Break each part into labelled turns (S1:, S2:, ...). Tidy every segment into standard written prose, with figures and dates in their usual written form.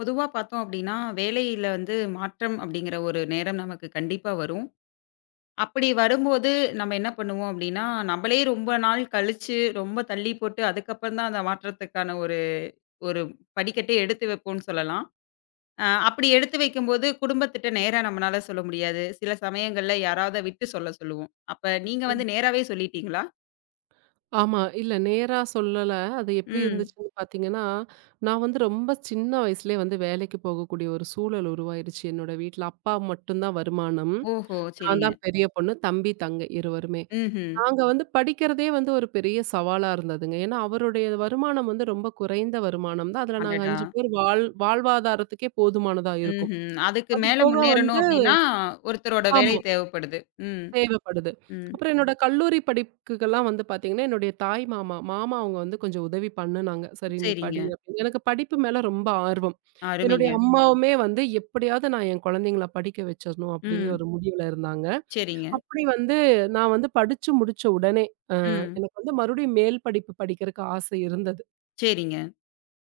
S1: பொதுவா பார்த்தோம் அப்படின்னா, வேலையில வந்து மாற்றம் அப்படிங்கிற ஒரு நேரம் நமக்கு கண்டிப்பா வரும். அப்படி வரும்போது நம்ம என்ன பண்ணுவோம் அப்படின்னா, நம்மளே ரொம்ப நாள் கழிச்சு, ரொம்ப தள்ளி போட்டு அதுக்கப்புறம் தான் அந்த மாற்றத்துக்கான ஒரு ஒரு படிக்கட்டே எடுத்து வைப்போம்ன்னு சொல்லலாம். அப்படி எடுத்து வைக்கும்போது குடும்பத்திட்ட நேரா நம்மனால சொல்ல முடியாது. சில சமயங்கள்ல யாராவத விட்டு சொல்ல சொல்லுவோம். அப்ப நீங்க வந்து நேராவே சொல்லிட்டீங்களா?
S2: ஆமா. இல்ல நேரா சொல்லல. அது எப்படி
S1: ம்.
S2: இருந்துச்சுன்னு பார்த்தீங்கன்னா, நான் ரொம்ப சின்ன வயசுலயே வேலைக்கு போகக்கூடிய ஒரு சூழல் உருவாயிருச்சு என்னோட வீட்ல. அப்பா மட்டும் தான் வருமானம்.
S1: ஓஹோ!
S2: நான்
S1: சரிங்க.
S2: தான் பெரிய பொண்ணு. தம்பி, தங்கை இருவருமே.
S1: ம்ஹ்ம்.
S2: நாங்க படிக்கிறதே ஒரு பெரிய சவாலா இருந்ததுங்க. ஏன்னா, அவருடைய வருமானம் ரொம்ப குறைந்த வருமானம் தான். அதுல நாங்க
S1: அடடா!
S2: 5 பேர் வாழ்வாதாரத்துக்கே போதுமானதா இருக்கும்.
S1: ம்ஹ்ம். அதுக்கு
S2: அது
S1: மேல
S2: போக
S1: முன்னேறணும் அப்படின்னா, ஒருத்தரோட வேலை
S2: ஆமா.
S1: தேவைப்படுது. ம்.
S2: தேவைப்படுது.
S1: ம்.
S2: அப்புறம் என்னோட கல்லூரி படிப்புக்கெல்லாம் பார்த்தீங்கன்னா, என்னுடைய தாய் மாமா அவங்க கொஞ்சம் உதவி பண்ணுனாங்க. "சரி நீ
S1: சரிங்க.
S2: படி" அப்படின்னு. எனக்கு படிப்பு மேல ரொம்ப ஆர்வம். என்னுடைய
S1: அருமைங்க.
S2: அம்மாவுமே எப்படியாவது நான் என் குழந்தைங்கள படிக்க வச்சிரணும் அப்படிங்கிற
S1: ம்.
S2: ஒரு முடிவுல இருந்தாங்க.
S1: சரிங்க.
S2: அப்படி நான் படிச்சு முடிச்ச உடனே, அ
S1: ம்.
S2: எனக்கு மறுபடியும் மேல் படிப்பு படிக்கிறக்கு ஆசை இருந்தது.
S1: சரிங்க.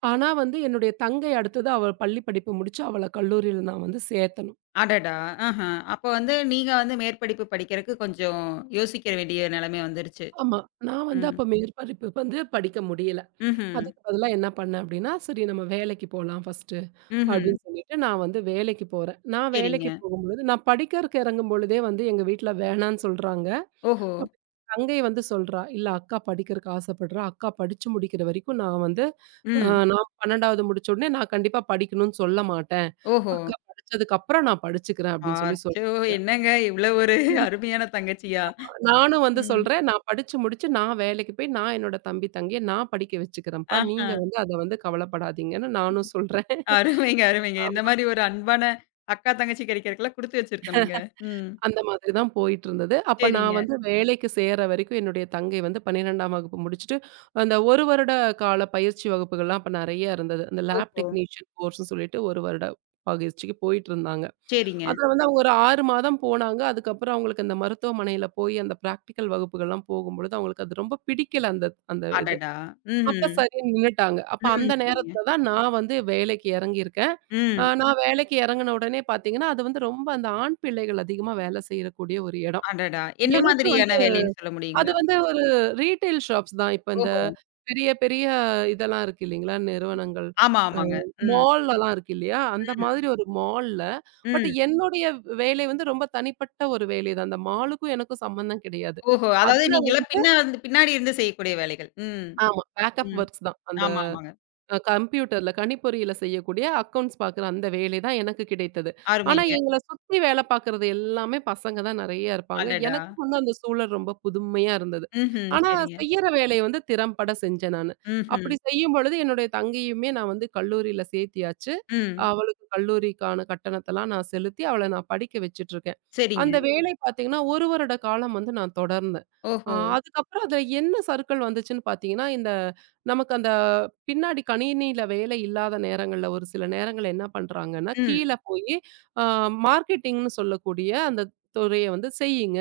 S2: ஆனா என்னுடைய தங்கை அடுத்தது அவ பள்ளி படிப்பு முடிச்சு அவள கல்லூரியில நான் சேர்த்தணும்.
S1: அடடா! ஆஹ. அப்ப வந்து நீங்க வந்து மேற்படிப்பு படிக்கிறக்கு கொஞ்சம் யோசிக்கிற வேண்டிய நிலைமை வந்துருச்சு.
S2: ஆமா. நான்
S1: ம்.
S2: அப்ப மேற்படிப்பு படிக்க முடியல.
S1: ம்ஹ்ம்.
S2: அதுக்கு பதிலா என்ன பண்ணேன் அப்டின்னா, சரி நம்ம வேலைக்கு போலாம் ஃபர்ஸ்ட்டு
S1: ம்ஹ்ம்.
S2: அப்டின்னு சொல்லிட்டு நான் வேலைக்கு போறேன். நான் வேலைக்கு
S1: சரிங்க.
S2: போகும்பொழுது நான் படிக்கிறக்கு இறங்கும்பொழுதே எங்க வீட்ல வேணான்னு சொல்றாங்க.
S1: ஓஹோ!
S2: அப்ப தங்கை சொல்றா, "இல்ல அக்கா படிக்கிறக்கு ஆசைப்படுறா. அக்கா படிச்சு முடிக்கிற வரைக்கும் நான் அ
S1: ம்.
S2: நான் 12வது முடிச்ச உடனே நான் கண்டிப்பா படிக்கணும்னு சொல்ல மாட்டேன்.
S1: ஓஹோ!
S2: அக்கா படிச்சதுக்கு அப்புறம் நான் படிச்சுக்கிறேன்" அப்டின்னு
S1: அச்சோ!
S2: சொல்றாங்க.
S1: என்னங்க இவ்வளோ ஒரு அருமையான தங்கச்சியா?
S2: நானும்
S1: ம்.
S2: சொல்றேன், "நான் படிச்சு முடிச்சு நான் வேலைக்கு போய், நான் என்னோட தம்பி, தங்கைய நான் படிக்க வச்சுக்கிறேன்ப்பா.
S1: ஆஹ.
S2: நீங்க அத கவலைப்படாதீங்கன்னு" நானும் சொல்றேன்.
S1: அருமைங்க, அருமைங்க. இந்த
S2: ஆமா.
S1: மாரி ஒரு அன்பான அக்கா, தங்கச்சி கிடைக்கிறக்கெல்லாம் குடுத்து வச்சிருக்கணுங்க. ம்.
S2: அந்த மாதிரி தான் போயிட்டுருந்தது. அப்ப நான்
S1: சரிங்க.
S2: வேலைக்கு சேர்ற வரைக்கும் என்னுடைய தங்கை 12ஆம் வகுப்பு முடிச்சுட்டு, அந்த 1 வருட கால பயிற்சி வகுப்புகள்லாம் அப்ப நெறைய இருந்தது. அந்த லேப்
S1: ஓஹோ!
S2: டெக்னீஷியன் கோர்ஸ்ன்னு சொல்லிட்டு 1 வருட பயிற்சிக்கு போயிட்டுருந்தாங்க.
S1: சரிங்க.
S2: அதுல அவங்க ஒரு 6 மாதம் போனாங்க. அதுக்கப்புறம் அவங்களுக்கு அந்த மருத்துவமனையில போய் அந்த பிராக்டிகல் வகுப்புகள்லாம் போகும்பொழுது, அவங்களுக்கு அது ரொம்ப பிடிக்கல அந்த அந்த இது.
S1: அடடா!
S2: அப்ப
S1: ம்ஹ்ம்.
S2: சரின்னு நின்னுட்டாங்க. அப்ப
S1: ம்.
S2: அந்த
S1: சரிங்க.
S2: நேரத்துல தான் நான் வேலைக்கு இறங்கியிருக்கேன்.
S1: ம்.
S2: நான் வேலைக்கு இறங்குன உடனே பார்த்தீங்கன்னா, அது ரொம்ப அந்த ஆண் பிள்ளைகள் அதிகமா வேலை செய்யக்கூடிய ஒரு இடம்.
S1: அடடா! என்ன
S2: எனக்கு
S1: மாதிரியான வேலைன்னு சொல்ல
S2: அது
S1: முடியுங்களா?
S2: வந்து ஒரு ரீட்டெயில் ஷாப்ஸ் தான். இப்ப இந்த
S1: ஓஹோ!
S2: பெரிய பெரிய இதெல்லாம் இருக்கு இல்லைங்களா? நிறுவனங்கள்.
S1: ஆமா,
S2: அ
S1: ஆமாங்க. ம்,
S2: மால்லலாம் இருக்கு இல்லையா? அந்த
S1: ம்,
S2: மாதிரி ஒரு மால்ல பட்
S1: ம்.
S2: என்னுடைய வேலை ரொம்ப தனிப்பட்ட ஒரு வேலை தான். அந்த மாலுக்கும் எனக்கும் சம்மந்தம் கிடையாது.
S1: ஓஹோ! அதாவது
S2: அதுல
S1: நீங்கலாம் பின்னா இருந்து பின்னாடி இருந்து செய்யக்கூடிய வேலைகள். ம்,
S2: ஆமா பேக்கப்
S1: ம்.
S2: ஒர்க்ஸ் தான். அந்த
S1: ஆமா, ஆமாங்க.
S2: அ கம்ப்யூட்டர்ல கணிப்பொறியில செய்யக்கூடிய அக்கவுண்ட்ஸ் பார்க்குற அந்த வேலை தான் எனக்கு கிடைத்தது. ஆனா,
S1: அருமைங்க.
S2: எங்கள சுத்தி வேல பார்க்குறது எல்லாமே பசங்க தான் நெறைய இருப்பாங்க.
S1: அடடா!
S2: எனக்கு அந்த சூழல் ரொம்ப புதுமையா இருந்தது.
S1: ம்ஹ்ம்.
S2: ஆனா,
S1: சரிங்க.
S2: செய்யற வேலைய திறம்பட செஞ்சேன் நானு.
S1: ம்ஹ்ம்.
S2: அப்படி செய்யும் பொழுது என்னுடைய தங்கையுமே நான் கல்லூரியில சேர்த்தியாச்சு.
S1: ம்.
S2: அவளுக்கு கல்லூரிக்கான கட்டணத்தலாம் நான் செலுத்தி, அவள நான் படிக்க வச்சுட்டுருக்கேன்.
S1: சரிங்க.
S2: அந்த வேலை பார்த்தீங்கன்னா, 1 வருட காலம் நான் தொடர்ந்தேன்.
S1: ஓஹோ!
S2: அதுக்கப்புறம் அதுல என்ன சறுக்கல் வந்துச்சுன்னு பார்த்தீங்கன்னா, நமக்கு அந்த பின்னாடி கணினியில வேலை இல்லாத நேரங்கள்ல ஒரு சில நேரங்கள்ல என்ன பண்றாங்கன்னா,
S1: ம்.
S2: கீழ போயி அ மார்க்கெட்டிங்ன்னு சொல்லக்கூடிய அந்த துறைய செய்யுங்க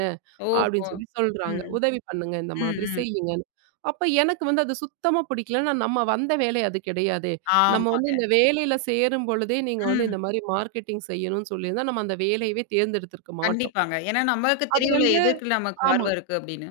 S1: ஓஹோ!
S2: அப்படின்னு சொல்றாங்க.
S1: ம்,
S2: உதவி பண்ணுங்க இந்த
S1: ம்,
S2: மாதிரி
S1: ம்.
S2: செய்யுங்கன்னு. அப்ப எனக்கு அது சுத்தமா பிடிக்கலன்னா, நம்ம வந்த வேலை அது கிடையாதே. நம்ம
S1: ஆமாங்க.
S2: இந்த வேலையில சேரும் பொழுதே நீங்க
S1: ம்.
S2: இந்த மாரி மார்க்கெட்டிங் செய்யணும்னு சொல்லியிருந்தா, நம்ம அந்த வேலையவே தேர்ந்தெடுத்திருக்க மாட்டோம்.
S1: கண்டிப்பாங்க. ஏன்னா நமக்கு
S2: அது
S1: தெரியும்ல, எதுக்கு நமக்கு
S2: ஆமா.
S1: ஆர்வம் இருக்கு அப்படின்னு.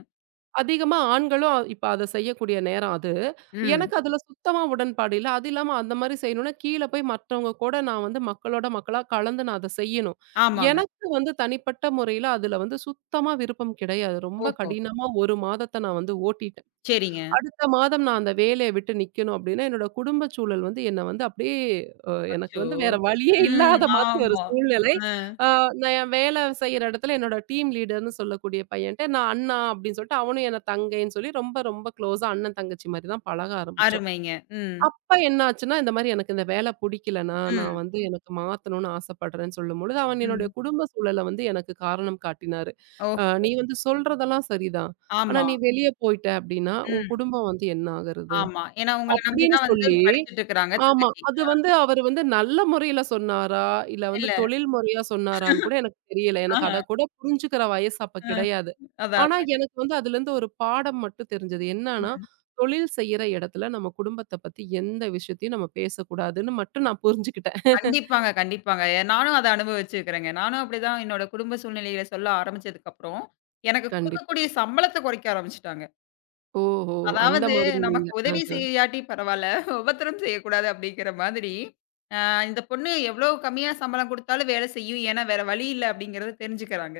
S2: அதிகமா ஆண்களும் இப்ப அத செய்யக்கூடிய நேரம் அது.
S1: ம்.
S2: எனக்கு அதுல சுத்தமா உடன்பாடு இல்ல. அது இல்லாம அந்த மாரி செய்யணும்னா, கீழ போய் மத்தவங்க கூட நான் மக்களோட மக்களா கலந்து நான் அத செய்யணும்.
S1: ஆமாங்க.
S2: எனக்கு தனிப்பட்ட முறையில அதுல சுத்தமா விருப்பம் கிடையாது. ரொம்ப
S1: ஓஹோ!
S2: கடினமா 1 மாதத்த நான் ஓட்டிட்டேன்.
S1: சரிங்க.
S2: அடுத்த மாதம் நான் அந்த வேலைய விட்டு நிக்கணும் அப்டின்னா, என்னோட குடும்ப சூழல் வந்து என்ன வந்து அப்டியே எனக்கு
S1: அச்சோ!
S2: வேற வழியே
S1: ம்.
S2: இல்லாத மாதிரி ஒரு
S1: ஆமா.
S2: சூழ்நிலை.
S1: அ.
S2: அ நான் என் வேல செய்ற இடத்துல என்னோட டீம் லீடர்ன்னு சொல்லக்கூடிய பையன்ட்ட நான் அண்ணா அப்டின்னு சொல்லிட்டு, அவனும் என்ன தங்கைன்னு சொல்லி ரொம்ப ரொம்ப க்ளோஸா அண்ணன் தங்கச்சி மாரி தான் பழக ஆரம்பிச்சோம்.
S1: அருமைங்க. ம்,
S2: அப்ப என்ன ஆச்சுன்னா, இந்த மாரி எனக்கு இந்த வேல புடிக்கலண்ணா, நான்
S1: ம்,
S2: எனக்கு மாத்தணும்னு ஆசைப்படுறேன்னு சொல்லும்பொழுது, அவன் என்னுடைய
S1: ம்.
S2: குடும்ப சூழல எனக்கு காரணம் காட்டினாரு.
S1: ஓஹோ!
S2: "நீ சொல்றதெல்லாம் சரிதான். ஆனா,
S1: ஆமா.
S2: நீ வெளிய போயிட்ட அப்படின்னா, உன்
S1: ம்.
S2: குடும்பம் என்ன ஆகுறது?"
S1: ஆமா. ஏன்னா உங்கள நம்பி
S2: அப்படின்னு
S1: தான் வந்து
S2: சொல்லி
S1: படிச்சுட்டுருக்காங்க
S2: ஆமா.
S1: தங்கச்சி.
S2: அது அவரு நல்ல முறையில சொன்னாரா? இல்ல
S1: இல்ல.
S2: தொழில் முறையா சொன்னாரான்னு கூட எனக்கு தெரியல. எனக்கு
S1: ஆஹா.
S2: அத கூட புரிஞ்சுக்கிற வயசு அப்ப
S1: அ
S2: கிடையாது.
S1: அதான்,
S2: ஆனா,
S1: அதான்.
S2: எனக்கு அதுலருந்து ஒரு பாடம் மட்டும் தெரிஞ்சது. என்னன்னா,
S1: ம்.
S2: தொழில் செய்யற இடத்துல நம்ம குடும்பத்த பத்தி எந்த விஷயத்தையும் நம்ம பேசக்கூடாதுன்னு மட்டும் நான் புரிஞ்சுக்கிட்டேன்.
S1: கண்டிப்பாங்க, கண்டிப்பாங்க. நானும் அத அனுபவிச்சிருக்கிறேங்க. நானும் அப்படிதான் என்னோட குடும்ப சூழ்நிலைகள சொல்ல ஆரம்பிச்சதுக்கப்புறம், எனக்கு
S2: கண்டிப்பா.
S1: குடுக்கக்கூடிய சம்பளத்த குறைக்க ஆரம்பிச்சுட்டாங்க.
S2: ஓஹோ! அந்த
S1: அதாவது
S2: மாதிரி நீங்க.
S1: நமக்கு உதவி
S2: ஆஹ.
S1: செய்யாட்டி பரவால்ல, உபத்திரம் செய்யக்கூடாது அப்படிங்கிற மாதிரி, அ இந்த பொண்ணு எவ்வளோ கம்மியா சம்பளம் குடுத்தாலும் வேலை செய்யும். ஏன்னா வேற வழி இல்ல அப்படிங்கிறத தெரிஞ்சுக்கிறாங்க.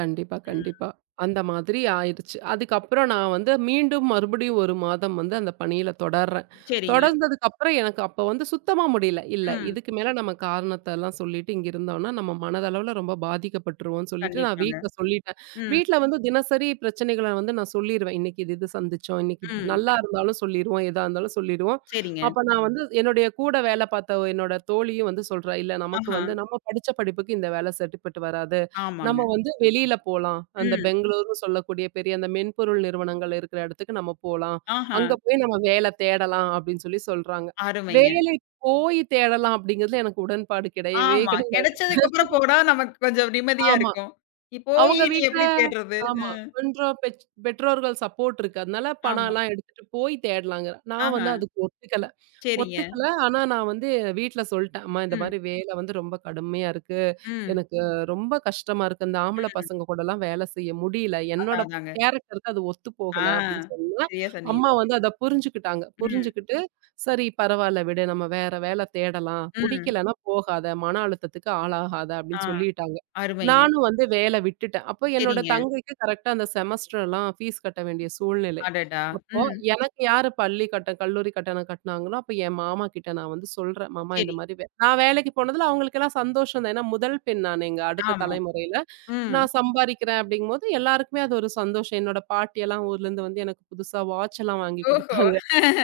S2: கண்டிப்பா,
S1: ம்.
S2: கண்டிப்பா. அந்த மாதிரி ஆயிருச்சு. அதுக்கப்புறம் நான் மீண்டும் மறுபடியும் 1 மாதம் அந்த பணியில தொடர்றேன்.
S1: சரிங்க.
S2: தொடர்ந்ததுக்கப்புறம் எனக்கு அப்ப சுத்தமா முடியல. இல்ல
S1: ம்.
S2: இதுக்கு மேல நம்ம காரணத்தெல்லாம் சொல்லிட்டு இங்க இருந்தோம்னா, நம்ம மனதளவுல ரொம்ப பாதிக்கப்பட்டுருவோம்ன்னு சொல்லிட்டு நான்
S1: கண்டிப்பாங்க.
S2: வீட்ல சொல்லிட்டேன்.
S1: ம்,
S2: வீட்ல தினசரி பிரச்சனைகள நான் சொல்லிருவேன். இன்னைக்கு இது இது சந்திச்சோம். இன்னைக்கு இப்படி
S1: ம்.
S2: நல்லா இருந்தாலும் சொல்லிருவோம். எதா இருந்தாலும் சொல்லிருவோம்.
S1: சரிங்க.
S2: அப்ப நான் என்னுடைய கூட வேலை பார்த்த என்னோட தோழியும் சொல்றா, "இல்ல நமக்கு
S1: ஆஹா.
S2: நம்ம படிச்ச படிப்புக்கு இந்த வேலை செட்டுப்பட்டு வராது. நம்ம
S1: ஆமாங்க.
S2: வெளியில போலாம். அந்த
S1: ம்.
S2: பெங்களூர்ன்னு சொல்லக்கூடிய பெரிய அந்த மென்பொருள் நிறுவனங்கள் இருக்கிற இடத்துக்கு நம்ம போலாம்.
S1: ஆஹா.
S2: அங்க போய் நம்ம வேலை தேடலாம் அப்படின்னு சொல்றாங்க.
S1: அருமைங்க.
S2: வேலை போய் தேடலாம் அப்படிங்கிறதுல எனக்கு உடன்பாடு கிடையவே
S1: ஆமா.
S2: கிடையாது.
S1: கிடைச்சதுக்கு அப்புறம் போனா நமக்கு கொஞ்சம் நிம்மதியா
S2: ஆமா.
S1: இருக்கும். இ
S2: அவங்க
S1: போயி நீ
S2: வீட்ல
S1: எப்படி தேடுறது?
S2: ஆமா. கொஞ்சம் பெற்றோர்கள் சப்போர்ட் இருக்கு. அதனால
S1: ஆமா.
S2: பணம்லாம் எடுத்துட்டு போய் தேடலாங்கிற. நான்
S1: ஆஹா.
S2: அதுக்கு ஒத்துக்கல.
S1: சரிங்க.
S2: ஒத்துக்கல. ஆனா நான் வீட்ல சொல்ட்டேன். அம்மா இந்த
S1: ம்,
S2: மாரி வேலை ரொம்ப கடுமையா இருக்கு.
S1: ம்,
S2: எனக்கு ரொம்ப கஷ்டமா இருக்கு. இந்த ஆம்பள
S1: ம்.
S2: பசங்க கூடலாம் வேலை செய்ய முடியல. என்னோட
S1: அதான், அதாங்க.
S2: கேரக்டருக்கு அது ஒத்து
S1: ஆ.
S2: போகல அப்படின்னு சொன்னா,
S1: சரியா சொன்னீங்க.
S2: அம்மா அத புரிஞ்சுக்கிட்டாங்க.
S1: ம்,
S2: புரிஞ்சுகிட்டு, "சரி பரவால்ல விடு. நம்ம வேற வேலை தேடலாம்.
S1: ம்.
S2: புடிக்கலன்னா போகாத. மன அழுத்தத்துக்கு ஆளாகாத"
S1: ஆ.
S2: அப்படின்னு சொல்லிட்டாங்க.
S1: அருமைங்க.
S2: நானும் வேலை விட்டுட்டேன். அப்போ என்னோட
S1: சரிங்க.
S2: தங்கைக்கு கரெக்ட்டா அந்த செமஸ்டர்லாம் ஃபீஸ் கட்ட வேண்டிய சூழ்நிலை.
S1: அடடா!
S2: அப்போ
S1: ம்.
S2: எனக்கு யாரு பள்ளி கட்ட கல்லூரி கட்டணம் கட்டுனாங்களோ, அப்ப என் மாமா கிட்ட நான் சொல்றேன். மாமா இந்த
S1: சரி.
S2: மாரி நான் வேலைக்கு போனதுல அவங்களுக்கெல்லாம் சந்தோஷம் தான். ஏன்னா முதல் பெண் நான் எங்க அடுத்த
S1: ஆமா.
S2: தலைமுறையில.
S1: ம்.
S2: நான் சம்பாரிக்கிறேன் அப்படிங்கும்போது எல்லாருக்குமே அது ஒரு சந்தோஷம். என்னோட பாட்டியெல்லாம் ஊர்லேருந்து வந்து எனக்கு புதுசா வாட்ச் எல்லாம் வாங்கி
S1: ஓஹோ!
S2: குடுத்தாங்க.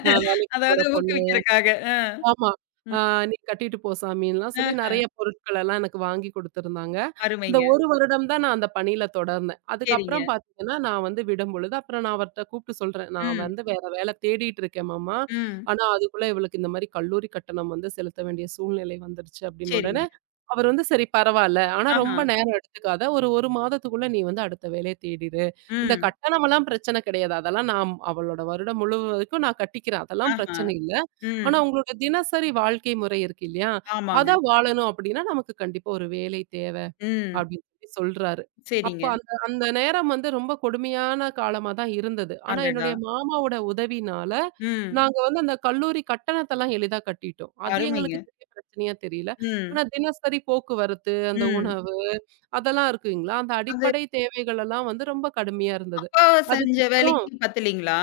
S2: நான் வேலைக்கு போற
S1: அதாவது
S2: பொண்ணு.
S1: ஊக்குவிக்கிறக்காக. அ.
S2: ஆமா. ஆ
S1: ம்.
S2: "நீ கட்டிட்டு போ சாமின்லாம்" சொல்லி
S1: ஆஹா.
S2: நெறைய பொருட்கள் எல்லாம் எனக்கு வாங்கி குடுத்துருந்தாங்க. அந்த
S1: அருமைங்க.
S2: 1 வருடம் தான் நான் அந்த பணியில தொடர்ந்தேன்.
S1: சரிங்க.
S2: அதுக்கப்புறம் பார்த்தீங்கன்னா, நான் விடும்பொழுது அப்புறம் நான் அவர்ட்ட கூப்ட்டு சொல்றேன். "நான்
S1: ம்,
S2: வேற வேலை தேடிட்டு இருக்கேன் மாமா.
S1: ம்.
S2: ஆனா, அதுக்குள்ள இவளுக்கு இந்த மாரி கல்லூரி கட்டணம் செலுத்த வேண்டிய சூழ்நிலை வந்துருச்சு" அப்படின்னு உடனே
S1: சரிங்க.
S2: அவர் "சரி பரவால்ல. ஆனா
S1: ஆஹா.
S2: ரொம்ப நேரம் எடுத்துக்காத. ஒரு 1 மாதத்துக்குள்ள நீ அடுத்த வேலைய தேடிரு. இந்த
S1: ம்.
S2: கட்டணமெல்லாம் பிரச்சனை கிடையாது. அதெல்லாம் நான் அவளோட வருடம் முழுவதுக்கும் நான் கட்டிக்கிறேன். அதெல்லாம்
S1: ஆஹா.
S2: பிரச்சனை இல்ல.
S1: ம்.
S2: ஆனா உங்களோட தினசரி வாழ்க்கை முறை இருக்கு இல்லையா? அத
S1: ஆமாங்க.
S2: வாழணும் அப்டின்னா, நமக்கு கண்டிப்பா ஒரு வேலை தேவ
S1: ம்.
S2: அப்டின்னு சொல்றாரு. அப்ப
S1: சரிங்க.
S2: அந்த அந்த நேரம் ரொம்ப கொடுமையான காலமா தான் இருந்தது. ஆனா
S1: அடடா!
S2: என்னுடைய மாமாவோட உதவினால,
S1: ம்.
S2: நாங்க அந்த கல்லூரி கட்டணத்தெல்லாம் எளிதா கட்டிட்டோம். அது எங்களுக்கு
S1: அருமைங்க.
S2: பெரிய பிரச்சனையா தெரியல.
S1: ம்.
S2: ஆனா தினசரி போக்குவரத்து, அந்த
S1: ம்.
S2: உணவு அதெல்லாம் இருக்குங்களா, அந்த
S1: அது
S2: அடிப்படை தேவைகள் எல்லாம் ரொம்ப கடுமையா இருந்தது.
S1: அப்பா செஞ்ச
S2: அதுக்கப்புறம்
S1: வேலைக்கு பத்தலைங்களா?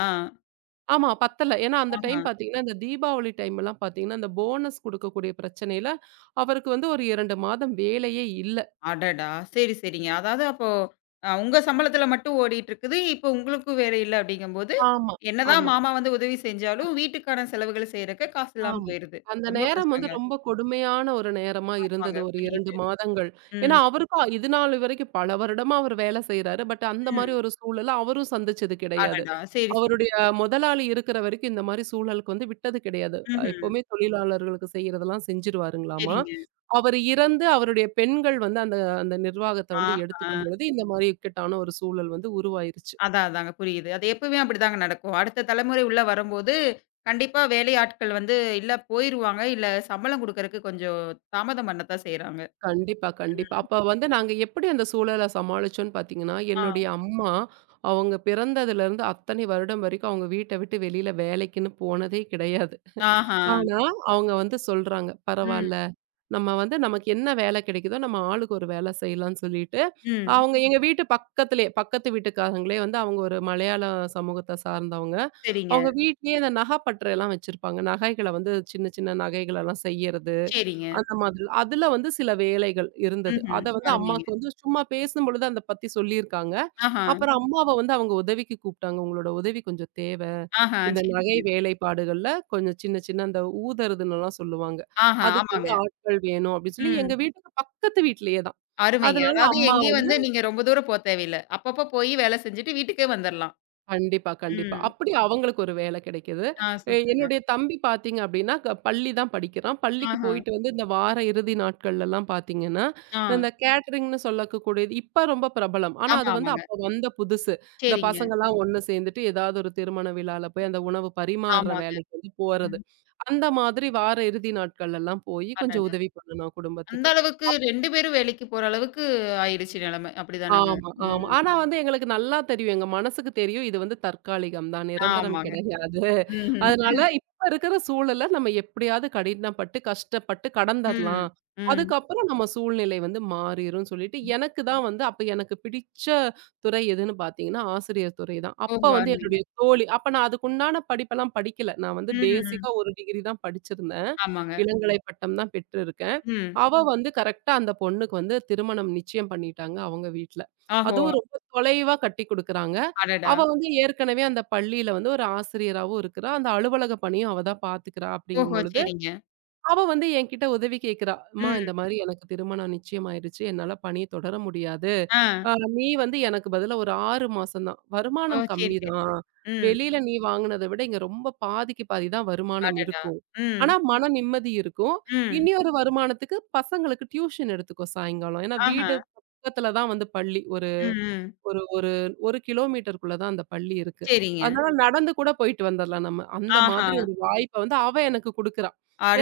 S2: ஆமா பத்தல. ஏன்னா அந்த
S1: ஆஹா.
S2: டைம் பார்த்தீங்கன்னா, இந்த தீபாவளி டைம்லாம் பார்த்தீங்கன்னா, இந்த போனஸ் குடுக்கக்கூடிய பிரச்சனையில, அவருக்கு ஒரு 2 மாதம் வேலையே இல்ல.
S1: அடடா! சரி, சரிங்க. அதாவது அப்போ உங்க சம்பளத்துல மட்டும் ஓடிட்டுருக்குது. இப்போ உங்களுக்கும் வேலை இல்ல அப்படிங்கும்போது,
S2: ஆமா,
S1: என்னதான்
S2: ஆமா,
S1: மாமா வந்து உதவி செஞ்சாலும், வீட்டுக்கான செலவுகள செய்றக்கு காசு இல்லாம
S2: ஆமா.
S1: போயிருது.
S2: அந்த
S1: ரொம்ப
S2: நேரம்
S1: கஷ்டங்க.
S2: ரொம்ப கொடுமையான ஒரு நேரமா
S1: ஆமாங்க.
S2: இருந்தது. ஒரு 2
S1: புரியுது.
S2: மாதங்கள். ஏன்னா
S1: ம்.
S2: அவருக்கும் இதுநாள் வரைக்கும் பல வருடமா அவர் வேலை செய்றாரு. பட் அந்த மாரி
S1: ம்.
S2: ஒரு சூழல அவரும் சந்திச்சது கிடையாது.
S1: அடடா! சரி, சரி.
S2: அவருடைய முதலாளி இருக்கிற வரைக்கும் இந்த மாரி சூழலுக்கு விட்டது கிடையாது.
S1: ம்ஹ்ம்.
S2: எப்பவுமே தொழிலாளர்களுக்கு செய்றதெல்லாம் செஞ்சுருவாருங்களாமா.
S1: சரிங்க.
S2: அவரு இறந்து அவருடைய பெண்கள் அந்த அந்த நிர்வாகத்த
S1: ஆஹா.
S2: எடுத்துக்கும் பொழுது, இந்த மாரி இக்கட்டான ஒரு சூழல் உருவாயிருச்சு.
S1: அதான், அதாங்க புரியுது. அது எப்பவுமே அப்படிதாங்க நடக்கும். அடுத்த தலைமுறை உள்ள வரும்போது, கண்டிப்பா வேலையாட்கள் வந்து இல்ல போயிருவாங்க, இல்ல சம்பளம் குடுக்கறக்கு கொஞ்சம் தாமதம் பண்ணத்தான் செய்றாங்க.
S2: கண்டிப்பா, கண்டிப்பா.
S1: ம்.
S2: அப்ப நாங்க எப்படி அந்த சூழல சமாளிச்சோம்ன்னு பார்த்தீங்கன்னா,
S1: ஆ.
S2: என்னுடைய அம்மா அவங்க பிறந்ததுலருந்து அத்தனை வருடம் வரைக்கும் அவங்க வீட்ட விட்டு வெளியில வேலைக்குன்னு போனதே கிடையாது.
S1: ஆஹா.
S2: ஆனா, அவங்க சொல்றாங்க,
S1: ம்,
S2: "பரவால்ல. நம்ம நமக்கு என்ன வேலை கிடைக்குதோ நம்ம ஆளுக்கு ஒரு வேலை செய்யலாம்னு சொல்லிட்டு,
S1: ம்.
S2: அவங்க எங்க வீட்டு பக்கத்திலேயே பக்கத்து வீட்டுக்காரங்களே அவங்க ஒரு மலையாள சமூகத்த சார்ந்தவங்க.
S1: சரிங்க,
S2: அவங்க வீட்லயே இந்த நகை பட்டறைலாம் வச்சிருப்பாங்க. நகைகள சின்ன சின்ன நகைகளெல்லாம் செய்யறது.
S1: சரிங்க.
S2: அந்த மாதிரி. அதுல சில வேலைகள் இருந்தது.
S1: ம்ஹ்ம்.
S2: அத வந்து ம்.
S1: அருமைங்க.
S2: அம்மாக்கு சும்மா பேசும்பொழுது அத பத்தி சொல்லியிருக்காங்க.
S1: ஆஹா,
S2: அப்புறம் அம்மாவ அவங்க உதவிக்கு கூப்பிட்டாங்க. "உங்களோட உதவி கொஞ்சம் தேவை.
S1: ஆஹா.
S2: இந்த நகை
S1: சரிங்க.
S2: வேலைப்பாடுகள்ல கொஞ்சம் சின்ன சின்ன அந்த ஊதறதுன்னுலாம் சொல்லுவாங்க.
S1: ஆஹா,
S2: அதுக்கு
S1: ஆமாங்க.
S2: ஆட்கள் வேணும்." அப்படின்னு சொல்லி
S1: ம்.
S2: எங்க வீட்டுக்கு பக்கத்து வீட்லயே தான்.
S1: அருமைங்க.
S2: அதனால ம்.
S1: அதாவது
S2: அம்மா
S1: எங்கேயும்
S2: வந்து
S1: வந்து நீங்க ரொம்ப தூரம் போ தேவையில்ல. அப்பப்ப போய் வேலை செஞ்சுட்டு வீட்டுக்கே வந்துரலாம்.
S2: கண்டிப்பா, கண்டிப்பா.
S1: ம்.
S2: அப்படி அவங்களுக்கு ஒரு வேலை கிடைக்குது.
S1: ஆ சூப்பருங்க.
S2: என்னுடைய தம்பி பார்த்தீங்க அப்படின்னா, பள்ளி தான் படிக்கிறான். பள்ளிக்கு
S1: ஆஹா.
S2: போயிட்டு வந்து இந்த வார இறுதி நாட்கள்லலாம் பார்த்தீங்கன்னா,
S1: ஆ.
S2: இந்த கேட்டரிங்ன்னு சொல்லக்கக்கூடியது இப்ப ரொம்ப பிரபலம். ஆனா
S1: ஆமா,
S2: அது
S1: ஆமாங்க.
S2: அப்ப வந்த புதுசு. இந்த
S1: சரிங்க.
S2: பசங்கலாம் ஒண்ணு சேர்ந்துட்டு ஏதாவது ஒரு திருமண விழால போய் அந்த உணவு பரிமாறுற
S1: ஆமாங்க.
S2: வேலைக்கு போறது.
S1: ம்.
S2: அந்த மாதிரி வார இறுதி நாட்கள்லலாம் போயி கொஞ்சம்
S1: அடடா!
S2: உதவி பண்ணுனோம்
S1: அந்த
S2: குடும்பத்துக்கு.
S1: அளவுக்கு 2 பேரும் வேலைக்கு போற அளவுக்கு ஆயிடுச்சு நிலைமை. அப்படிதானங்க?
S2: ஆமா, ஆமா.
S1: ம்.
S2: ஆனா எங்களுக்கு நல்லா தெரியும். எங்க மனசுக்கு தெரியும். இது தற்காலிகம் தான். நிரந்தரம்
S1: ஆமாங்க.
S2: கிடையாது. அதனால
S1: ம்ஹ்ம்.
S2: இப்ப இருக்கிற சூழல நம்ம எப்படியாவது கடினப்பட்டு, கஷ்டப்பட்டு
S1: ம்.
S2: கடந்தரலாம்.
S1: ம்.
S2: அதுக்கப்புறம் நம்ம சூழ்நிலை மாறிரும்னு சொல்லிட்டு, எனக்கு தான் அப்ப எனக்கு பிடிச்ச துறை எதுன்னு பார்த்தீங்கன்னா, ஆசிரியர் துறை தான். அப்ப
S1: ஓஹோ! அருமைங்க.
S2: என்னுடைய தோழி அப்ப நான் அதுக்குண்டான படிப்பெல்லாம் படிக்கல. நான்
S1: ம், ம்.
S2: பேசிக்கா ஒரு டிகிரி தான் படிச்சிருந்தேன்.
S1: ஆமாங்க.
S2: இளங்கலை பட்டம் தான் பெற்றிருக்கேன்.
S1: ம்.
S2: அவ கரெக்ட்டா அந்த பொண்ணுக்கு திருமணம் நிச்சயம் பண்ணிட்டாங்க அவங்க வீட்ல.
S1: ஓஹோ!
S2: அதுவும் ரொம்ப தொலைவா கட்டிக் குடுக்குறாங்க.
S1: அடடா!
S2: அவ ஏற்கனவே அந்த பள்ளியில ஒரு ஆசிரியராவும் இருக்கிறா. அந்த அலுவலக பணியும் அவ தான் பார்த்துக்கிறா அப்படிங்கும்
S1: ஓஹோ!
S2: பொழுது,
S1: சரிங்க.
S2: அவ என்கிட்ட உதவி கேட்கிறா. "அம்மா இந்த
S1: ம்.
S2: மாரி எனக்கு திருமணம் நிச்சயமாயிருச்சு. என்னால பணி தொடர முடியாது.
S1: ஆ.
S2: அ நீ எனக்கு பதிலா ஒரு 6 மாசம் தான்.
S1: ஓ!
S2: வருமானம்
S1: சரி,
S2: கம்மி
S1: சரிங்க.
S2: தான்.
S1: ம்.
S2: வெளியில நீ வாங்குனத விட இங்க ரொம்ப பாதிக்கு பாதி தான் வருமானம்
S1: அடடா!
S2: இருக்கும்.
S1: ம்.
S2: ஆனா மன நிம்மதி இருக்கும்.
S1: ம்.
S2: இன்னியொரு வருமானத்துக்கு பசங்களுக்கு டியூஷன் எடுத்துக்கோ சாயங்காலம்." ஏன்னா
S1: ஆஹா!
S2: வீடு பக்கத்துல தான் பள்ளி. ஒரு
S1: ம், ம்.
S2: ஒரு ஒரு 1 கிலோமீட்டருக்குள்ள தான் அந்த பள்ளி இருக்கு.
S1: சரிங்க.
S2: அதனால நடந்து கூட போயிட்டு வந்துரலாம் நம்ம. அந்த
S1: ஆஹா!
S2: மாதிரி ஒரு வாய்ப்ப அவ எனக்கு குடுக்குறா.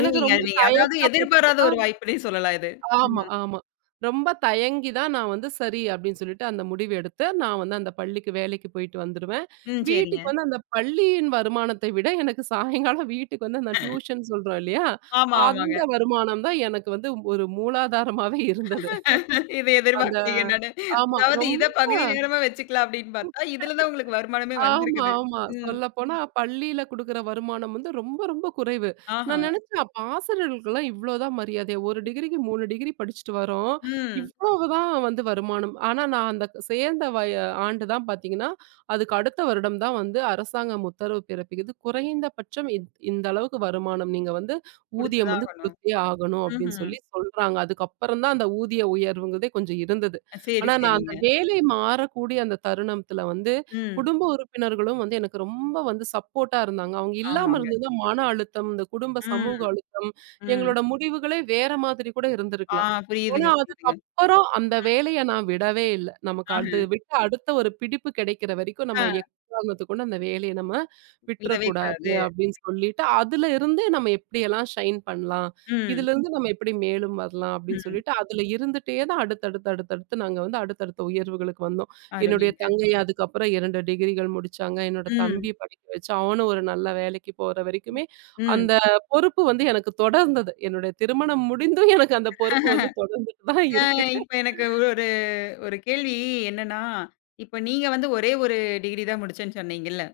S2: எனக்கு ரொம்ப
S1: அருமைங்க. அதாவது
S2: தயக்கப்பட்டுட்டு
S1: எதிர்பாராத ஒரு
S2: தான்
S1: வாய்ப்புன்னே சொல்லலாம் இது.
S2: ஆமா,
S1: ம்.
S2: ஆமா. ரொம்ப தயங்கி தான் நான் சரி அப்டின்னு சொல்லிட்டு அந்த முடிவு எடுத்து, நான் அந்த பள்ளிக்கு வேலைக்கு போயிட்டு வந்துருவேன்.
S1: ம். சரிங்க.
S2: வீட்டுக்கு அந்த பள்ளியின் வருமானத்தை விட எனக்கு சாயங்காலம் வீட்டுக்கு வந்து அந்த டியூஷன் சொல்றோம் இல்லையா?
S1: ஆமா, ஆமாங்க.
S2: அந்த வருமானம் தான் எனக்கு ஒரு மூலாதாரமாவே இருந்தது.
S1: இத
S2: அந்த
S1: எதிர்பார்க்கலீங்க நானு.
S2: ஆமா
S1: அதாவது இத
S2: ரொம்ப
S1: பகுதி நேரமா வச்சுக்கலாம் அப்படின்னு பார்த்தா, இதுல தான் உங்களுக்கு வருமானமே
S2: ஆமா,
S1: வந்திருக்குது.
S2: ஆமா.
S1: ம்.
S2: சொல்லப்போனா பள்ளியில குடுக்குற வருமானம் ரொம்ப ரொம்ப குறைவு.
S1: ஆஹா.
S2: நான் நெனச்சேன் அப்ப ஆசிரியர்களுக்கெல்லாம் இவ்ளோதான் மரியாதையா? 1 டிகிரிக்கு 3 டிகிரி படிச்சுட்டு வரோம்.
S1: ம்.
S2: இவ்வளவுதான் வருமானம். ஆனா நான் அந்த சேர்ந்த ஆண்டு தான் பார்த்தீங்கன்னா, அதுக்கு அடுத்த வருடம் தான் அரசாங்கம் உத்தரவு பிறப்பிக்குது. குறைந்தபட்சம் இந்த அளவுக்கு வருமானம் நீங்க
S1: குடுத்து
S2: ஊதியம்
S1: தான்
S2: வந்து
S1: ஆகணும்.
S2: குடுத்தே ஆகணும் அப்டின்னு
S1: ம்ஹ்ம்.
S2: சொல்றாங்க. அதுக்கப்புறம் தான் அந்த ஊதிய உயர்வுங்கிறதே கொஞ்சம் இருந்தது.
S1: சரி,
S2: ஆனா நான் அந்த
S1: சரிங்க.
S2: வேலை மாறக்கூடிய அந்த தருணத்துல
S1: ம்.
S2: குடும்ப உறுப்பினர்களும் எனக்கு ரொம்ப சப்போர்ட்டா இருந்தாங்க. அவங்க இல்லாம
S1: ஆமாங்க.
S2: இருந்ததுனா மன அழுத்தம், இந்த குடும்ப சமூக
S1: ம்.
S2: அழுத்தம்,
S1: ம்.
S2: எங்களோட முடிவுகளே வேற மாதிரி கூட
S1: ஆ
S2: இருந்திருக்கலாம். ஆனா
S1: புரியுதுங்க, புரியுதுங்க. ம்.
S2: அதுக்கப்புறம் அந்த வேலைய நான் விடவே இல்ல. நமக்கு அது
S1: ஆஹ.
S2: விட்டு அடுத்த ஒரு பிடிப்பு கிடைக்கிற வரைக்கும்
S1: ஆ
S2: நம்ம எக்காரணத்துக்கு கொண்டு அந்த வேலைய நம்ம
S1: விடவே
S2: விட்டுறக்கூடாது
S1: கூடாது.
S2: அப்படின்னு சொல்லிட்டு, அதுல இருந்தே நம்ம எப்படியெல்லாம் ஷைன் பண்ணலாம்,
S1: ம்.
S2: இதுலருந்து நம்ம எப்படி மேலும் வரலாம் அப்படின்னு
S1: ம்.
S2: சொல்லிட்டு, அதுல இருந்துட்டே தான் அடுத்தடுத்து நாங்க அடுத்தடுத்த உயர்வுகளுக்கு வந்தோம். என்னுடைய
S1: அருமைங்க.
S2: தங்கை அதுக்கப்புறம் 2 டிகிரிகள் முடிச்சாங்க. என்னோட
S1: ம்.
S2: தம்பி படிக்க வச்சு, அவனும் ஒரு நல்ல வேலைக்கு போற வரைக்குமே,
S1: ம்.
S2: அந்த பொறுப்பு எனக்கு தொடர்ந்தது. என்னுடைய திருமணம் முடிந்தும் எனக்கு அந்த பொறுப்பு தொடர்ந்துட்டு தான்
S1: ஆ
S2: இருக்கு.
S1: இப்ப எனக்கு ஒரு ஒரு கேள்வி என்னன்னா, இப்ப நீங்க வந்து ஒரே ஒரு டிகிரி தான் முடிச்சேன்னு சொன்னீங்கல்ல?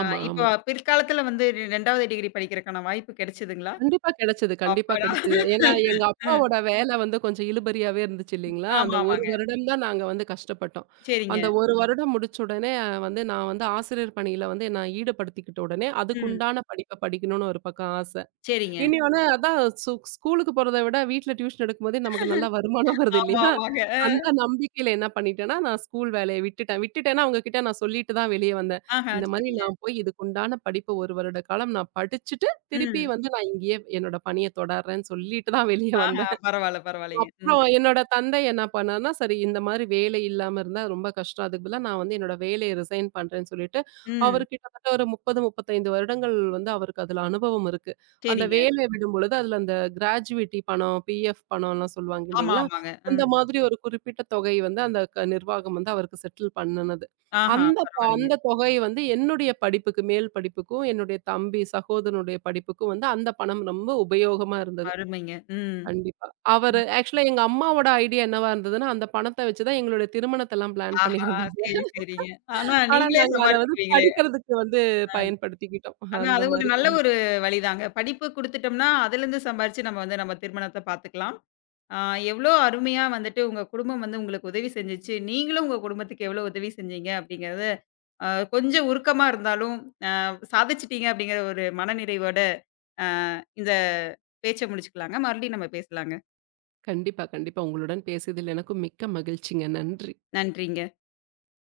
S1: ஆ இப்போ
S2: ஆமா.
S1: பிற்காலத்துல வந்து 2வது டிகிரி படிக்கிறக்கான வாய்ப்பு கிடைச்சதுங்களா?
S2: கண்டிப்பா கிடைச்சது, கண்டிப்பா
S1: அப்பாடா!
S2: கிடைச்சது. ஏன்னா, எங்க
S1: ம்,
S2: அப்பாவோட வேலை கொஞ்சம் இழுபறியாவே இருந்துச்சு இல்லைங்களா? அந்த
S1: ஆமா,
S2: 1
S1: ஆமாங்க.
S2: வருடம் தான் நாங்க கஷ்டப்பட்டோம்.
S1: சரிங்க.
S2: அந்த 1 வருடம் முடிச்ச உடனே வந்து நான் ஆசிரியர் பணியில நான் ஈடுபடுத்திக்கிட்ட உடனே,
S1: ம்.
S2: அதுக்குண்டான படிப்ப படிக்கணும்னு ஒரு பக்கம் ஆச.
S1: சரிங்க.
S2: இனி ஒண்ணு அதான் ஸ்கூலுக்கு போறத விட வீட்ல டியூஷன் எடுக்கும்போதே நமக்கு நல்ல வருமானம் வருது
S1: ஆமா,
S2: இல்லையா?
S1: ஆமாங்க.
S2: அந்த
S1: அ.
S2: நம்பிக்கையில என்ன பண்ணிட்டேன்னா, நான் ஸ்கூல் வேலைய விட்டுட்டேன். விட்டுட்டேன்னா அவங்ககிட்ட நான் சொல்லிட்டு தான் வெளிய வந்தேன்.
S1: ஆஹா,
S2: இந்த மாரி
S1: சரிங்க.
S2: நான் போய் இதுக்குண்டான படிப்பு 1 வருட காலம் நான் படிச்சுட்டு, திருப்பி
S1: ம்.
S2: வந்து நான் இங்கேயே என்னோட பணிய தொடர்றேன்னு சொல்லிட்டு தான் வெளிய
S1: ஆஹா,
S2: வந்தேன்.
S1: பரவால்ல, பரவால்லைங்க. ம்.
S2: அப்புறம் என்னோட தந்தை என்ன பண்ணார்ன்னா, சரி இந்த மாரி வேலை இல்லாம இருந்தா ரொம்ப கஷ்டம். அதுக்கு பதிலா நான் என்னோட வேலைய ரிசைன் பண்றேன்னு சொல்லிட்டு, அவரு
S1: ம்.
S2: கிட்டத்தட்ட ஒரு 30, 35 வருடங்கள் அவருக்கு அதுல அனுபவம் இருக்கு. அந்த
S1: சரிங்க.
S2: வேலைய விடும்பொழுது அதுல அந்த கிராஜுவிட்டி பணம், பிஎஃப் பணம்லாம் சொல்லுவாங்க
S1: ஆமா,
S2: இல்லைங்களா?
S1: ஆமாங்க.
S2: அந்த
S1: ம்.
S2: மாதிரி ஒரு குறிப்பிட்ட தொகை அந்த நிர்வாகம் அவருக்கு செட்டில் பண்ணுனது.
S1: ஆஹா, பரவால்லைங்க.
S2: அந்த தொகை என்னுடைய படிப்புக்கு மேல் படிப்புக்கும், என்னுடைய தம்பி, சகோதரனுடைய படிப்புக்கும் அந்த பணம் ரொம்ப உபயோகமா இருந்தது.
S1: அருமைங்க. ம்.
S2: கண்டிப்பா. அவரு ஆக்சுவலா எங்க அம்மாவோட ஐடியா என்னவா இருந்ததுன்னா, அந்த பணத்த வச்சு தான் எங்களுடைய திருமணத்தெல்லாம் பிளான்
S1: ஆஹா,
S2: பண்ணியிருந்தோம்.
S1: சரி, சரிங்க. ஆனா
S2: ஆனா
S1: நீங்களே
S2: நாங்க அத
S1: சம்பாரிச்சுக்குவீங்களே!
S2: படிக்கிறதுக்கு பயன்படுத்திக்கிட்டோம்.
S1: ஆனா
S2: அந்த
S1: அது ஒரு
S2: மாரி.
S1: நல்ல ஒரு வழிதாங்க. படிப்பு குடுத்துட்டோம்னா, அதுலருந்து சம்பாரிச்சு நம்ம வந்து நம்ம திருமணத்த பார்த்துக்கலாம். ஆ எவ்ளோ அருமையா வந்துட்டு உங்க குடும்பம் வந்து உங்களுக்கு உதவி செஞ்சுச்சு. நீங்களும் உங்க குடும்பத்துக்கு எவ்ளோ உதவி செஞ்சீங்க அப்படிங்கிறத, அ கொஞ்சம் உருக்கமா இருந்தாலும், அ சாதிச்சுட்டீங்க அப்படிங்கிற ஒரு மனநிறைவோட, அ இந்த பேச்ச முடிச்சுக்கலாங்க. மறுபடியும் நம்ம பேசலாங்க.
S2: கண்டிப்பா, கண்டிப்பா. உங்களுடன் பேசியதில் எனக்கும் மிக்க மகிழ்ச்சிங்க. நன்றி.
S1: நன்றிங்க.